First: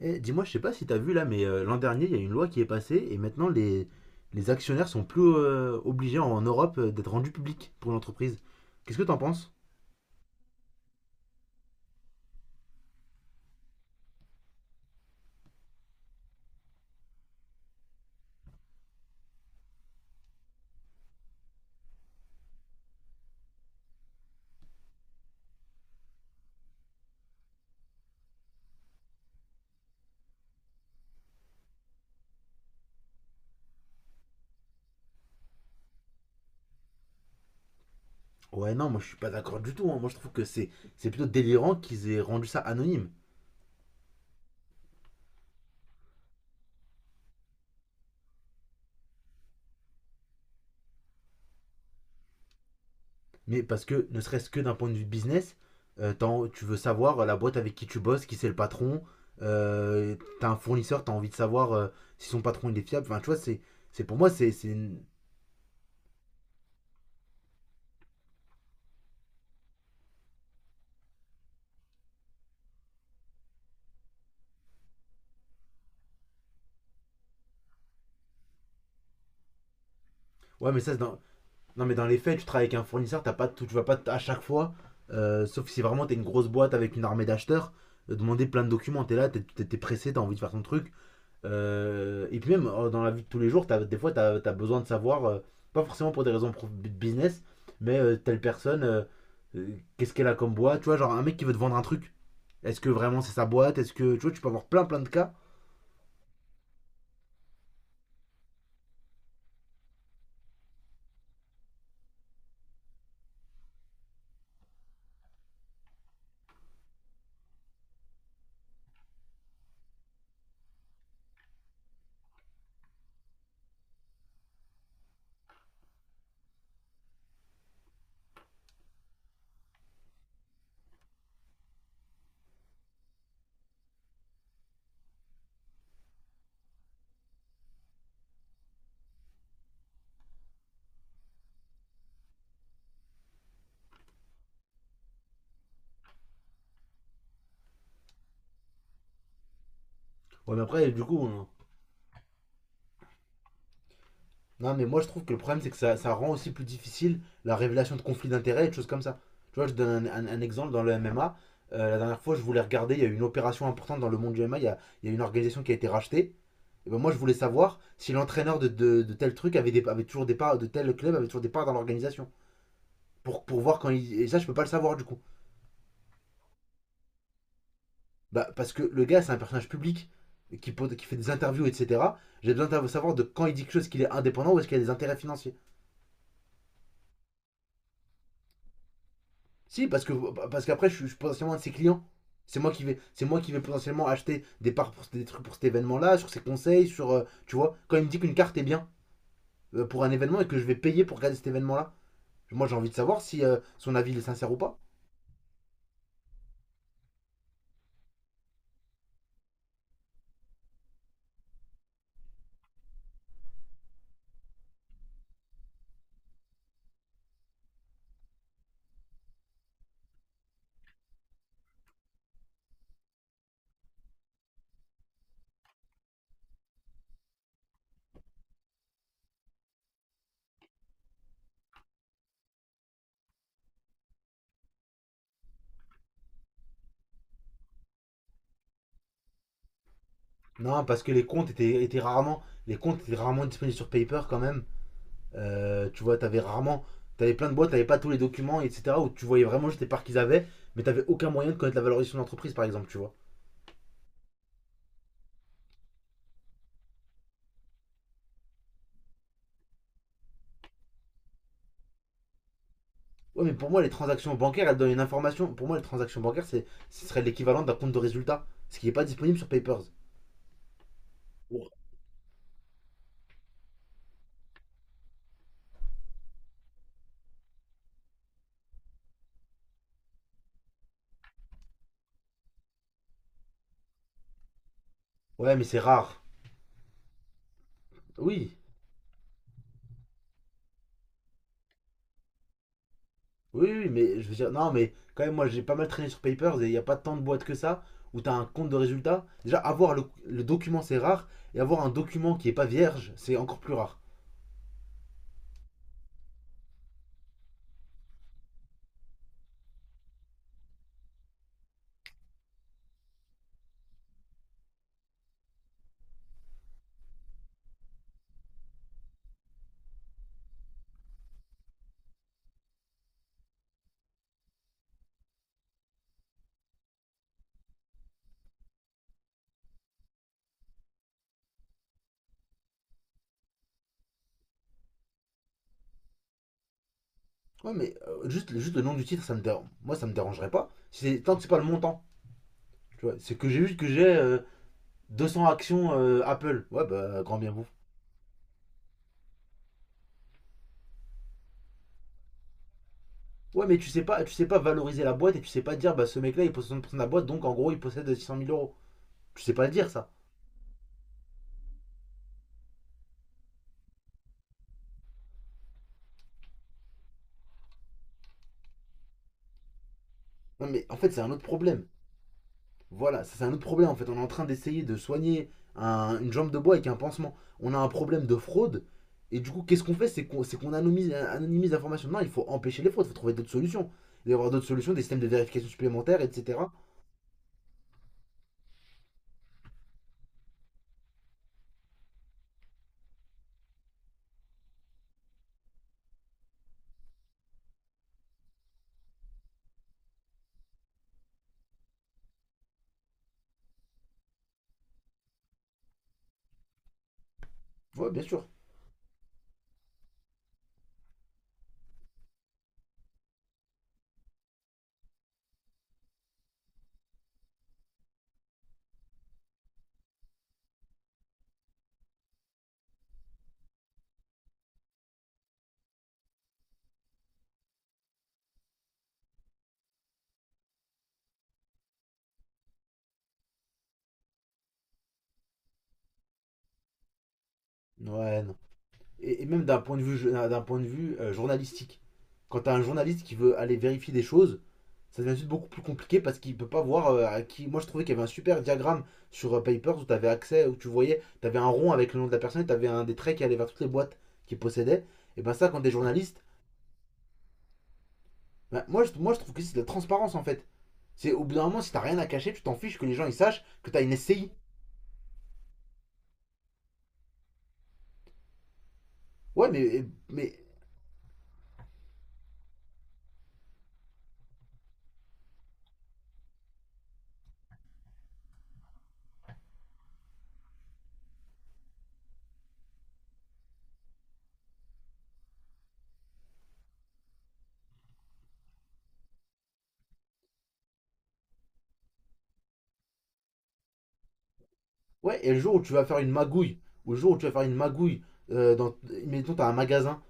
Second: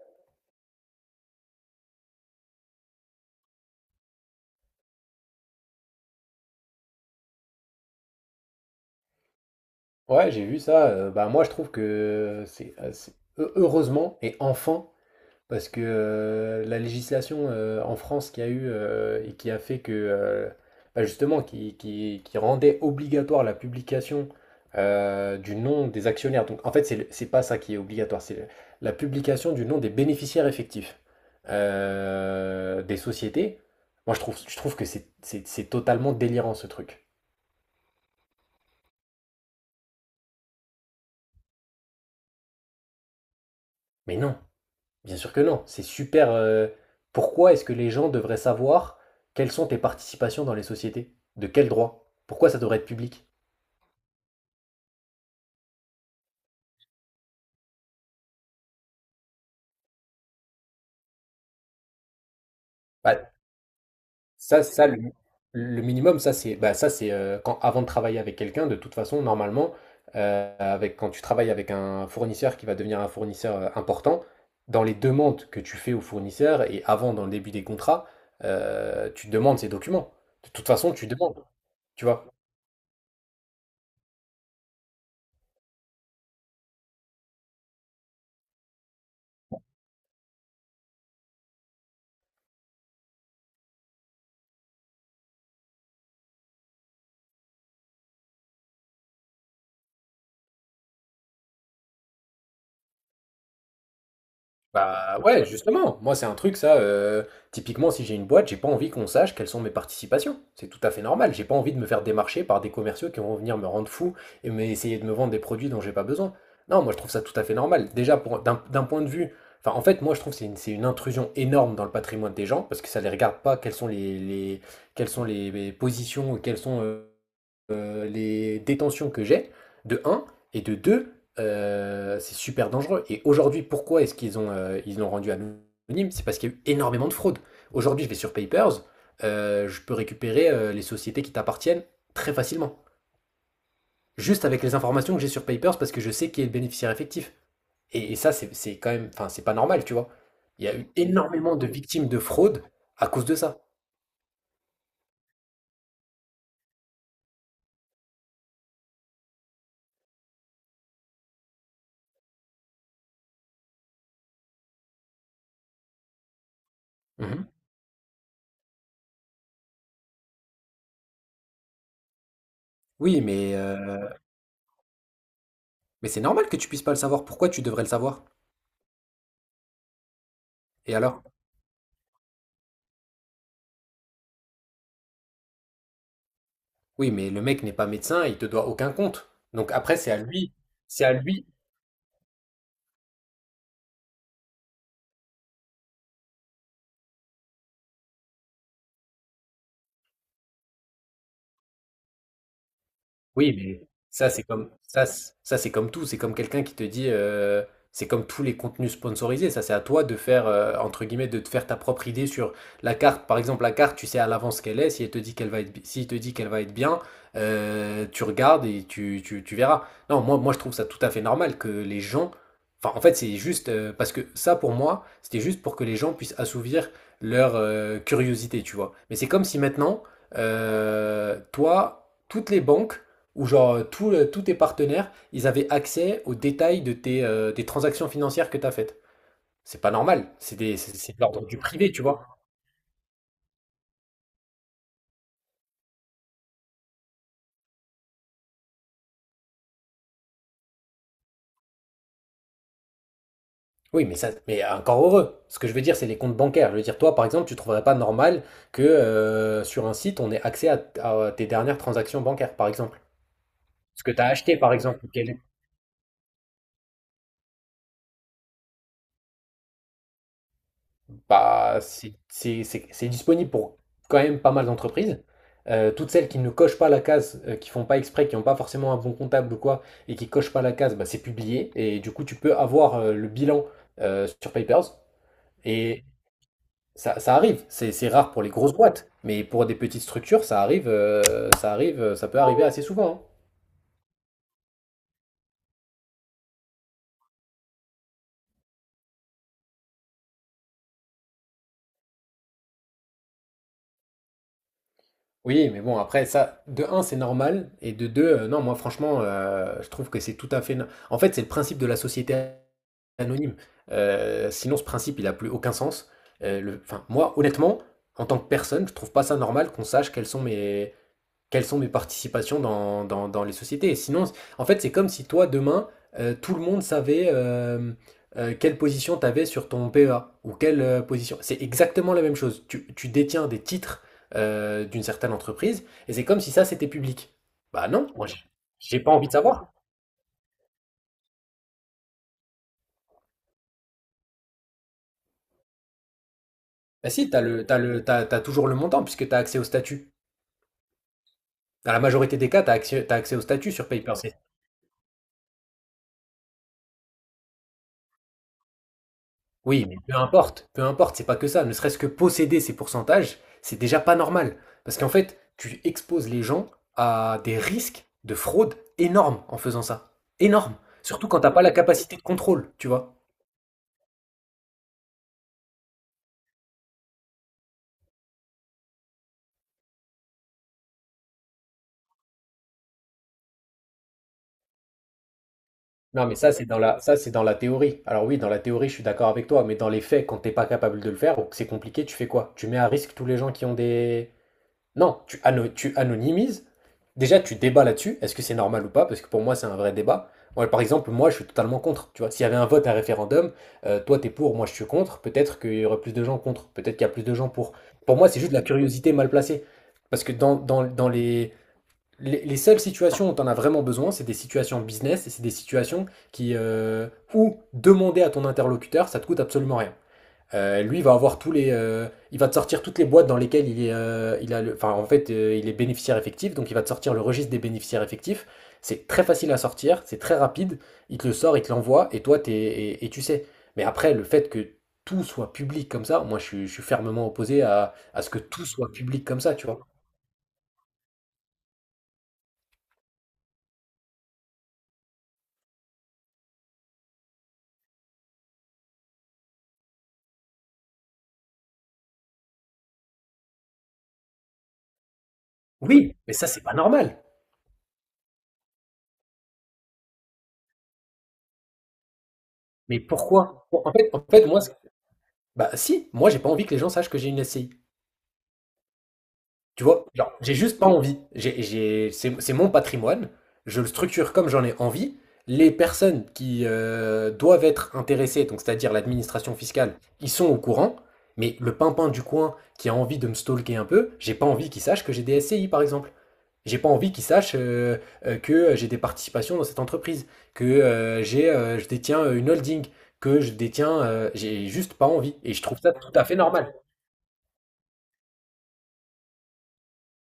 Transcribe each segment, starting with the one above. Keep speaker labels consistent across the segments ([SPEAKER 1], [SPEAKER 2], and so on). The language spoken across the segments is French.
[SPEAKER 1] Eh, dis-moi, je sais pas si t'as vu là, mais l'an dernier, il y a une loi qui est passée et maintenant les actionnaires sont plus obligés en Europe d'être rendus publics pour l'entreprise. Qu'est-ce que t'en penses?
[SPEAKER 2] Ouais, j'ai vu ça. Bah moi, je trouve que c'est heureusement et enfin parce que la législation en France qui a eu et qui a fait que bah, justement qui rendait obligatoire la publication du nom des actionnaires. Donc en fait, c'est pas ça qui est obligatoire, la publication du nom des bénéficiaires effectifs des sociétés. Moi, je trouve que c'est totalement délirant ce truc.
[SPEAKER 1] Ouais, non, moi je suis pas d'accord du tout, hein. Moi je trouve que c'est plutôt délirant qu'ils aient rendu ça anonyme.
[SPEAKER 2] Mais non. Bien sûr que non, c'est super. Pourquoi est-ce que les gens devraient savoir quelles sont tes participations dans les sociétés? De quel droit? Pourquoi ça devrait être public?
[SPEAKER 1] Mais parce que, ne serait-ce que d'un point de vue business, tu veux savoir la boîte avec qui tu bosses, qui c'est le patron. euh, T'as un fournisseur, t'as envie de savoir si son patron il est fiable. Enfin, tu
[SPEAKER 2] Bah,
[SPEAKER 1] vois, c'est- pour moi, c'est.
[SPEAKER 2] ça,
[SPEAKER 1] C'est
[SPEAKER 2] ça le,
[SPEAKER 1] une-
[SPEAKER 2] le minimum, ça c'est bah, ça c'est quand avant de travailler avec quelqu'un, de toute façon, normalement, avec quand tu travailles avec un fournisseur qui va devenir un fournisseur important, dans les demandes que tu fais au fournisseur et avant dans le début des contrats, tu demandes ces documents. De toute
[SPEAKER 1] Ouais,
[SPEAKER 2] façon, tu demandes,
[SPEAKER 1] non, mais
[SPEAKER 2] tu
[SPEAKER 1] dans les
[SPEAKER 2] vois.
[SPEAKER 1] faits, tu travailles avec un fournisseur, t'as pas, tu vas pas à chaque fois, sauf si vraiment t'es une grosse boîte avec une armée d'acheteurs, demander plein de documents. T'es là, pressé, t'as envie de faire ton truc. Et puis même dans la vie de tous les jours, des fois, t'as as besoin de savoir, pas forcément pour des raisons business, mais telle personne, euh, qu'est-ce qu'elle a comme boîte, tu vois, genre un mec qui veut te vendre un truc. Est-ce que vraiment c'est sa boîte? Est-ce que, tu vois, tu peux avoir plein de
[SPEAKER 2] Bah
[SPEAKER 1] cas.
[SPEAKER 2] ouais, justement, moi c'est un truc ça, typiquement si j'ai une boîte, j'ai pas envie qu'on sache quelles sont mes participations. C'est tout à fait normal, j'ai pas envie de me faire démarcher par des commerciaux qui vont venir me rendre fou et essayer de me vendre des produits dont j'ai pas besoin. Non, moi je trouve ça tout à fait normal. Déjà pour d'un point de vue, enfin en fait moi je trouve que c'est une intrusion énorme dans le patrimoine des gens parce que ça les regarde pas quelles sont les positions, quelles sont les détentions que j'ai, de un et de 2, c'est super dangereux. Et aujourd'hui, pourquoi est-ce qu'ils l'ont rendu anonyme? C'est parce qu'il y a eu énormément de fraude. Aujourd'hui, je vais sur Papers, je peux récupérer les sociétés qui t'appartiennent très facilement. Juste avec les informations que j'ai sur Papers, parce que je sais qui est le bénéficiaire effectif. Et ça, c'est quand même, enfin, c'est pas normal, tu vois.
[SPEAKER 1] Ouais, mais
[SPEAKER 2] Il y a eu
[SPEAKER 1] après,
[SPEAKER 2] énormément de victimes de fraude à cause de ça.
[SPEAKER 1] non, mais moi je trouve que le problème c'est que ça rend aussi plus difficile la révélation de conflits d'intérêts et de choses comme ça. Tu vois, je donne un exemple dans le MMA. La dernière fois, je voulais regarder, il y a eu une opération importante dans le monde du MMA, il y a une organisation qui a été rachetée. Et ben moi je voulais
[SPEAKER 2] Mhm.
[SPEAKER 1] savoir si l'entraîneur de tel truc avait, avait toujours des parts, de tel club avait toujours des parts dans l'organisation.
[SPEAKER 2] Oui, mais,
[SPEAKER 1] Pour voir quand
[SPEAKER 2] euh,
[SPEAKER 1] il. Et ça, je peux pas le savoir du coup.
[SPEAKER 2] mais c'est normal que tu puisses pas le savoir. Pourquoi tu devrais le savoir?
[SPEAKER 1] Bah, parce que le gars, c'est un personnage public qui,
[SPEAKER 2] Et
[SPEAKER 1] qui fait
[SPEAKER 2] alors?
[SPEAKER 1] des interviews, etc. J'ai besoin de savoir de quand il dit quelque chose qu'il est indépendant ou est-ce qu'il y a des intérêts financiers.
[SPEAKER 2] Oui, mais le mec n'est pas médecin, il te doit aucun compte. Donc
[SPEAKER 1] Si,
[SPEAKER 2] après, c'est à lui,
[SPEAKER 1] parce qu'après,
[SPEAKER 2] c'est
[SPEAKER 1] je
[SPEAKER 2] à
[SPEAKER 1] suis
[SPEAKER 2] lui,
[SPEAKER 1] potentiellement un de ses clients. C'est moi qui vais potentiellement acheter des parts pour des trucs pour cet événement-là, sur ses conseils, sur, tu vois, quand il me dit qu'une carte est bien pour un événement et que je vais payer pour regarder cet événement-là, moi j'ai envie de savoir si
[SPEAKER 2] Oui, mais
[SPEAKER 1] son avis il est
[SPEAKER 2] ça, c'est
[SPEAKER 1] sincère ou
[SPEAKER 2] comme
[SPEAKER 1] pas.
[SPEAKER 2] ça, ça c'est comme tout. C'est comme quelqu'un qui te dit, c'est comme tous les contenus sponsorisés. Ça, c'est à toi de faire entre guillemets de te faire ta propre idée sur la carte. Par exemple, la carte, tu sais à l'avance ce qu'elle est. Si elle te dit qu'elle va être, bi- S'il te dit qu'elle va être bien, tu regardes et tu verras. Non, moi, je trouve ça tout à fait normal que les gens. Enfin, en fait, c'est juste parce que ça, pour moi, c'était juste pour que les gens puissent assouvir leur curiosité, tu vois. Mais c'est comme si maintenant, toi, toutes les banques où genre tous tes partenaires, ils avaient accès aux détails des transactions financières que tu as faites. C'est pas normal, c'est des-
[SPEAKER 1] Non, parce que
[SPEAKER 2] c'est de l'ordre du privé, tu vois.
[SPEAKER 1] les comptes étaient rarement disponibles sur Paper quand même. Tu vois, t'avais rarement, t'avais plein de boîtes, t'avais pas tous les documents, etc. Où tu voyais vraiment juste les parts qu'ils avaient, mais t'avais aucun moyen de connaître la valorisation de l'entreprise, par exemple, tu vois.
[SPEAKER 2] Oui, mais ça, mais encore heureux. Ce que je veux dire, c'est les comptes bancaires. Je veux dire, toi, par exemple, tu trouverais pas normal que sur un site, on ait accès à tes dernières transactions bancaires, par exemple.
[SPEAKER 1] Ouais, mais pour moi, les
[SPEAKER 2] Ce que tu as
[SPEAKER 1] transactions
[SPEAKER 2] acheté,
[SPEAKER 1] bancaires,
[SPEAKER 2] par
[SPEAKER 1] elles donnent une
[SPEAKER 2] exemple, ou quel.
[SPEAKER 1] information. Pour moi, les transactions bancaires, ce serait l'équivalent d'un compte de résultat. Ce qui n'est pas disponible sur Papers.
[SPEAKER 2] Bah, c'est disponible pour quand même pas mal d'entreprises. Toutes celles qui ne cochent pas la case, qui font pas exprès, qui n'ont pas forcément un bon comptable ou quoi, et qui cochent pas la case, bah, c'est publié. Et du coup, tu peux avoir le bilan sur Papers.
[SPEAKER 1] Ouais, mais c'est
[SPEAKER 2] Et
[SPEAKER 1] rare.
[SPEAKER 2] ça arrive. C'est rare pour les
[SPEAKER 1] Oui,
[SPEAKER 2] grosses boîtes, mais pour des petites structures, ça peut arriver assez souvent, hein.
[SPEAKER 1] oui, oui, mais je veux dire, non, mais quand même, moi, j'ai pas mal traîné sur Papers et il n'y a pas tant de boîtes que ça où tu as un compte de résultat. Déjà, avoir le document, c'est rare. Et avoir un document qui n'est pas vierge, c'est encore plus rare.
[SPEAKER 2] Oui, mais bon, après, ça, de un, c'est normal, et de deux, non, moi, franchement, je trouve que c'est tout à fait. En fait, c'est le principe de la société anonyme. Sinon, ce principe, il n'a plus aucun sens. Enfin, moi, honnêtement, en tant que personne, je trouve pas ça normal qu'on sache quelles sont mes participations dans les sociétés. Et sinon, en fait, c'est comme si toi, demain, tout le monde savait quelle position tu avais sur ton PEA ou quelle position. C'est exactement la même chose. Tu détiens des titres d'une certaine entreprise et c'est comme si ça, c'était public.
[SPEAKER 1] Ouais,
[SPEAKER 2] Bah
[SPEAKER 1] mais
[SPEAKER 2] non, moi, j'ai
[SPEAKER 1] juste le nom
[SPEAKER 2] j'ai
[SPEAKER 1] du
[SPEAKER 2] pas
[SPEAKER 1] titre,
[SPEAKER 2] envie de
[SPEAKER 1] ça me dérange.
[SPEAKER 2] savoir.
[SPEAKER 1] Moi, ça me dérangerait pas. Si c'est, tant que c'est pas le montant. Tu vois, c'est que j'ai vu que j'ai 200 actions Apple. Ouais,
[SPEAKER 2] Bah
[SPEAKER 1] bah,
[SPEAKER 2] si,
[SPEAKER 1] grand
[SPEAKER 2] t'as
[SPEAKER 1] bien
[SPEAKER 2] le,
[SPEAKER 1] vous.
[SPEAKER 2] t'as le, t'as, t'as toujours le montant puisque tu as accès au statut. Dans la majorité des cas, t'as accès au
[SPEAKER 1] Ouais,
[SPEAKER 2] statut
[SPEAKER 1] mais
[SPEAKER 2] sur Paper.
[SPEAKER 1] tu sais pas valoriser la boîte et tu sais pas dire, bah ce mec-là il possède 60% de la boîte, donc en gros il possède six cent mille euros. Tu sais pas le
[SPEAKER 2] Oui,
[SPEAKER 1] dire
[SPEAKER 2] mais
[SPEAKER 1] ça.
[SPEAKER 2] peu importe, c'est pas que ça. Ne serait-ce que posséder ces pourcentages, c'est déjà pas normal. Parce qu'en fait, tu exposes les gens à des risques de fraude énormes en faisant ça.
[SPEAKER 1] Non,
[SPEAKER 2] Énormes.
[SPEAKER 1] mais en fait, c'est
[SPEAKER 2] Surtout
[SPEAKER 1] un
[SPEAKER 2] quand
[SPEAKER 1] autre
[SPEAKER 2] t'as pas la
[SPEAKER 1] problème.
[SPEAKER 2] capacité de contrôle, tu vois.
[SPEAKER 1] Voilà, c'est un autre problème en fait. On est en train d'essayer de soigner une jambe de bois avec un pansement. On a un problème de fraude. Et du coup, qu'est-ce qu'on fait? C'est anonymise l'information. Non, il faut empêcher les fraudes, il faut trouver d'autres solutions. Il va y avoir d'autres solutions, des systèmes de vérification supplémentaires,
[SPEAKER 2] Non, mais ça, c'est
[SPEAKER 1] etc.
[SPEAKER 2] dans la, ça, c'est dans la théorie. Alors oui, dans la théorie, je suis d'accord avec toi, mais dans les faits, quand t'es pas capable de le faire ou que c'est compliqué, tu fais quoi? Tu mets à risque tous les gens qui ont des. Non, tu anonymises. Déjà, tu débats là-dessus. Est-ce que c'est normal ou pas? Parce que pour moi, c'est un vrai débat. Moi, par exemple, moi, je suis totalement contre. Tu vois, s'il y avait un vote, un référendum, toi, t'es pour, moi, je suis contre. Peut-être qu'il y aurait plus de gens contre. Peut-être qu'il y a plus de gens pour.
[SPEAKER 1] Ouais,
[SPEAKER 2] Pour
[SPEAKER 1] bien
[SPEAKER 2] moi, c'est
[SPEAKER 1] sûr.
[SPEAKER 2] juste de la curiosité mal placée. Parce que dans les seules situations où t'en as vraiment besoin, c'est des situations business et c'est des situations qui, euh, où demander à ton interlocuteur, ça te coûte absolument rien. Lui, il va avoir il va te sortir toutes les boîtes dans lesquelles il est, il a le, enfin, en fait, il est bénéficiaire effectif, donc il va te sortir le registre des bénéficiaires effectifs. C'est très facile à sortir, c'est très rapide. Il te le sort, il te l'envoie, et toi, et tu sais. Mais après, le fait que tout soit public comme ça, moi, je suis fermement opposé à ce que
[SPEAKER 1] Ouais, non.
[SPEAKER 2] tout soit public comme
[SPEAKER 1] Et
[SPEAKER 2] ça,
[SPEAKER 1] même
[SPEAKER 2] tu
[SPEAKER 1] d'un
[SPEAKER 2] vois.
[SPEAKER 1] point de vue, d'un point de vue journalistique. Quand t'as un journaliste qui veut aller vérifier des choses, ça devient juste beaucoup plus compliqué parce qu'il ne peut pas voir à qui. Moi, je trouvais qu'il y avait un super diagramme sur Papers où tu avais accès, où tu voyais, tu avais un rond avec le nom de la personne et tu avais un des traits qui allait vers toutes les boîtes qu'il possédait. Et ben, ça, quand t'es
[SPEAKER 2] Oui, mais
[SPEAKER 1] journaliste,
[SPEAKER 2] ça, c'est pas normal.
[SPEAKER 1] ben, moi, je trouve que c'est de la transparence en fait. C'est au bout d'un moment, si t'as rien à cacher, tu t'en fiches
[SPEAKER 2] Mais
[SPEAKER 1] que les gens ils sachent
[SPEAKER 2] pourquoi?
[SPEAKER 1] que
[SPEAKER 2] En
[SPEAKER 1] t'as
[SPEAKER 2] fait,
[SPEAKER 1] une
[SPEAKER 2] en fait,
[SPEAKER 1] SCI.
[SPEAKER 2] moi, bah si, moi, j'ai pas envie que les gens sachent que j'ai une SCI.
[SPEAKER 1] Ouais,
[SPEAKER 2] Tu
[SPEAKER 1] mais,
[SPEAKER 2] vois, genre,
[SPEAKER 1] mais
[SPEAKER 2] j'ai juste pas envie. C'est mon patrimoine, je le structure comme j'en ai envie. Les personnes qui doivent être intéressées, donc c'est-à-dire l'administration fiscale, ils sont au courant, mais le pimpin du coin qui a envie de me stalker un peu, j'ai pas envie qu'il sache que j'ai des SCI par exemple. J'ai pas envie qu'il sache que j'ai des participations dans cette entreprise, que je détiens une holding, j'ai juste pas envie.
[SPEAKER 1] ouais, et
[SPEAKER 2] Et
[SPEAKER 1] le
[SPEAKER 2] je
[SPEAKER 1] jour
[SPEAKER 2] trouve
[SPEAKER 1] où
[SPEAKER 2] ça
[SPEAKER 1] tu vas
[SPEAKER 2] tout
[SPEAKER 1] faire
[SPEAKER 2] à
[SPEAKER 1] une
[SPEAKER 2] fait normal.
[SPEAKER 1] magouille, ou le jour où tu vas faire une magouille, euh, dans, mettons, t'as un magasin,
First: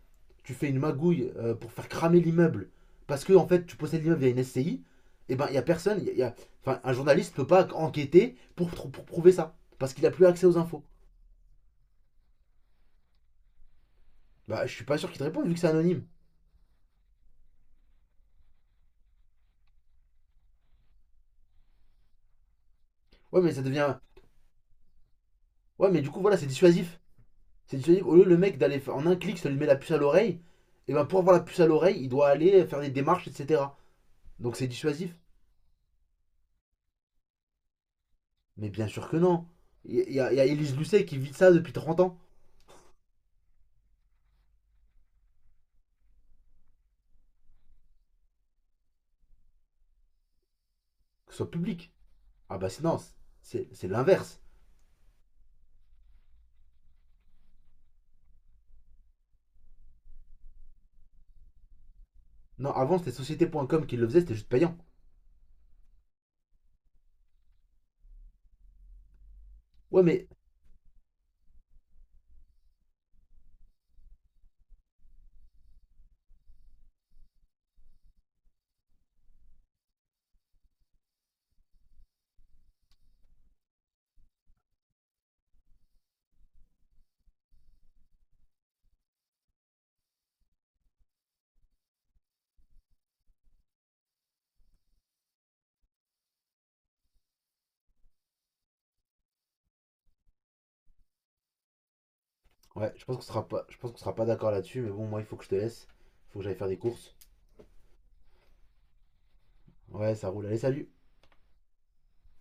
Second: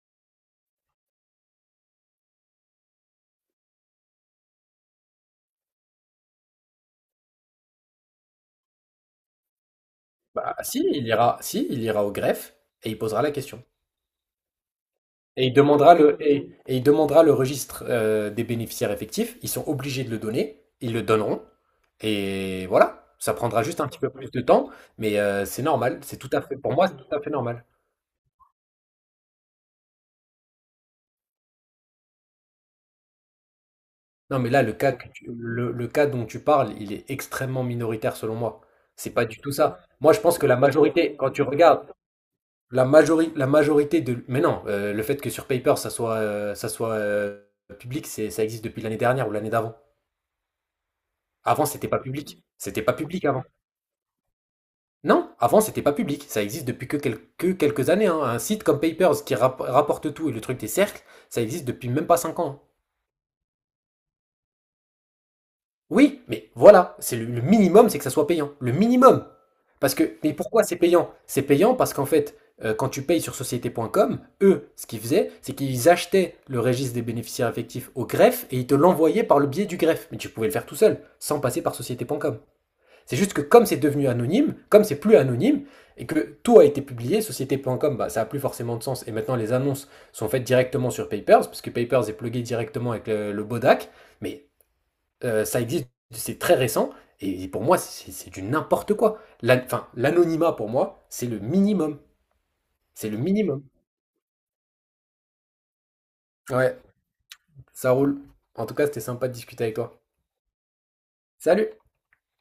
[SPEAKER 1] tu fais une magouille pour faire cramer l'immeuble parce que en fait tu possèdes l'immeuble via une SCI, et ben il y a personne, enfin un journaliste ne peut pas enquêter pour prouver ça parce qu'il a plus accès aux
[SPEAKER 2] Bah, si,
[SPEAKER 1] infos.
[SPEAKER 2] si, il ira au greffe et il posera la question.
[SPEAKER 1] Bah je suis pas sûr qu'il te
[SPEAKER 2] Et
[SPEAKER 1] réponde
[SPEAKER 2] il
[SPEAKER 1] vu que c'est
[SPEAKER 2] demandera
[SPEAKER 1] anonyme.
[SPEAKER 2] le, et, et il demandera le registre des bénéficiaires effectifs. Ils sont obligés de le donner. Ils le donneront. Et voilà. Ça
[SPEAKER 1] Ouais mais ça
[SPEAKER 2] prendra juste un
[SPEAKER 1] devient,
[SPEAKER 2] petit peu plus de temps, mais c'est
[SPEAKER 1] ouais mais
[SPEAKER 2] normal.
[SPEAKER 1] du
[SPEAKER 2] C'est
[SPEAKER 1] coup
[SPEAKER 2] tout
[SPEAKER 1] voilà
[SPEAKER 2] à
[SPEAKER 1] c'est
[SPEAKER 2] fait, pour moi, c'est
[SPEAKER 1] dissuasif,
[SPEAKER 2] tout à fait normal.
[SPEAKER 1] c'est dissuasif. Au lieu le mec d'aller en un clic ça lui met la puce à l'oreille, et ben pour avoir la puce à l'oreille il doit aller faire des démarches etc.
[SPEAKER 2] Non, mais
[SPEAKER 1] Donc
[SPEAKER 2] là,
[SPEAKER 1] c'est
[SPEAKER 2] le cas que
[SPEAKER 1] dissuasif.
[SPEAKER 2] tu- le, le cas dont tu parles, il est extrêmement minoritaire selon moi.
[SPEAKER 1] Mais bien sûr
[SPEAKER 2] C'est
[SPEAKER 1] que
[SPEAKER 2] pas du
[SPEAKER 1] non.
[SPEAKER 2] tout ça. Moi, je
[SPEAKER 1] Il
[SPEAKER 2] pense
[SPEAKER 1] y a
[SPEAKER 2] que la
[SPEAKER 1] Élise Lucet
[SPEAKER 2] majorité,
[SPEAKER 1] qui
[SPEAKER 2] quand
[SPEAKER 1] vit
[SPEAKER 2] tu
[SPEAKER 1] ça depuis
[SPEAKER 2] regardes,
[SPEAKER 1] 30 ans,
[SPEAKER 2] La majorité de. Mais non, le fait que sur Paper, ça soit public, ça existe depuis l'année dernière ou l'année d'avant.
[SPEAKER 1] que ce soit
[SPEAKER 2] Avant, c'était
[SPEAKER 1] public.
[SPEAKER 2] pas public. C'était pas
[SPEAKER 1] Non,
[SPEAKER 2] public avant.
[SPEAKER 1] c'est l'inverse.
[SPEAKER 2] Non, avant, c'était pas public. Ça existe depuis quelques années, hein. Un site comme Papers qui rapporte tout et le truc des cercles, ça existe depuis même pas 5 ans, hein.
[SPEAKER 1] Non, avant c'était société.com qui le faisait, c'était juste payant.
[SPEAKER 2] Oui, mais voilà, c'est le minimum, c'est que ça soit payant. Le minimum. Parce
[SPEAKER 1] Ouais,
[SPEAKER 2] que,
[SPEAKER 1] mais
[SPEAKER 2] mais pourquoi c'est payant? C'est payant parce qu'en fait, quand tu payes sur société.com, eux, ce qu'ils faisaient, c'est qu'ils achetaient le registre des bénéficiaires effectifs au greffe et ils te l'envoyaient par le biais du greffe. Mais tu pouvais le faire tout seul, sans passer par société.com. C'est juste que comme c'est devenu anonyme, comme c'est plus anonyme, et que tout a été publié, société.com, bah, ça a plus forcément de sens. Et maintenant, les annonces sont faites directement sur Papers, parce que Papers est plugué directement avec le Bodac. Mais ça existe, c'est très récent, et pour moi, c'est du n'importe quoi. Enfin, l'anonymat, pour moi, c'est le minimum.
[SPEAKER 1] ouais,
[SPEAKER 2] C'est le minimum.
[SPEAKER 1] je pense qu'on sera pas d'accord là-dessus, mais bon, moi il faut que je te laisse, faut que j'aille faire des
[SPEAKER 2] Ouais,
[SPEAKER 1] courses.
[SPEAKER 2] ça roule. En tout cas, c'était sympa de discuter avec toi.
[SPEAKER 1] Ouais, ça roule. Allez, salut.
[SPEAKER 2] Salut!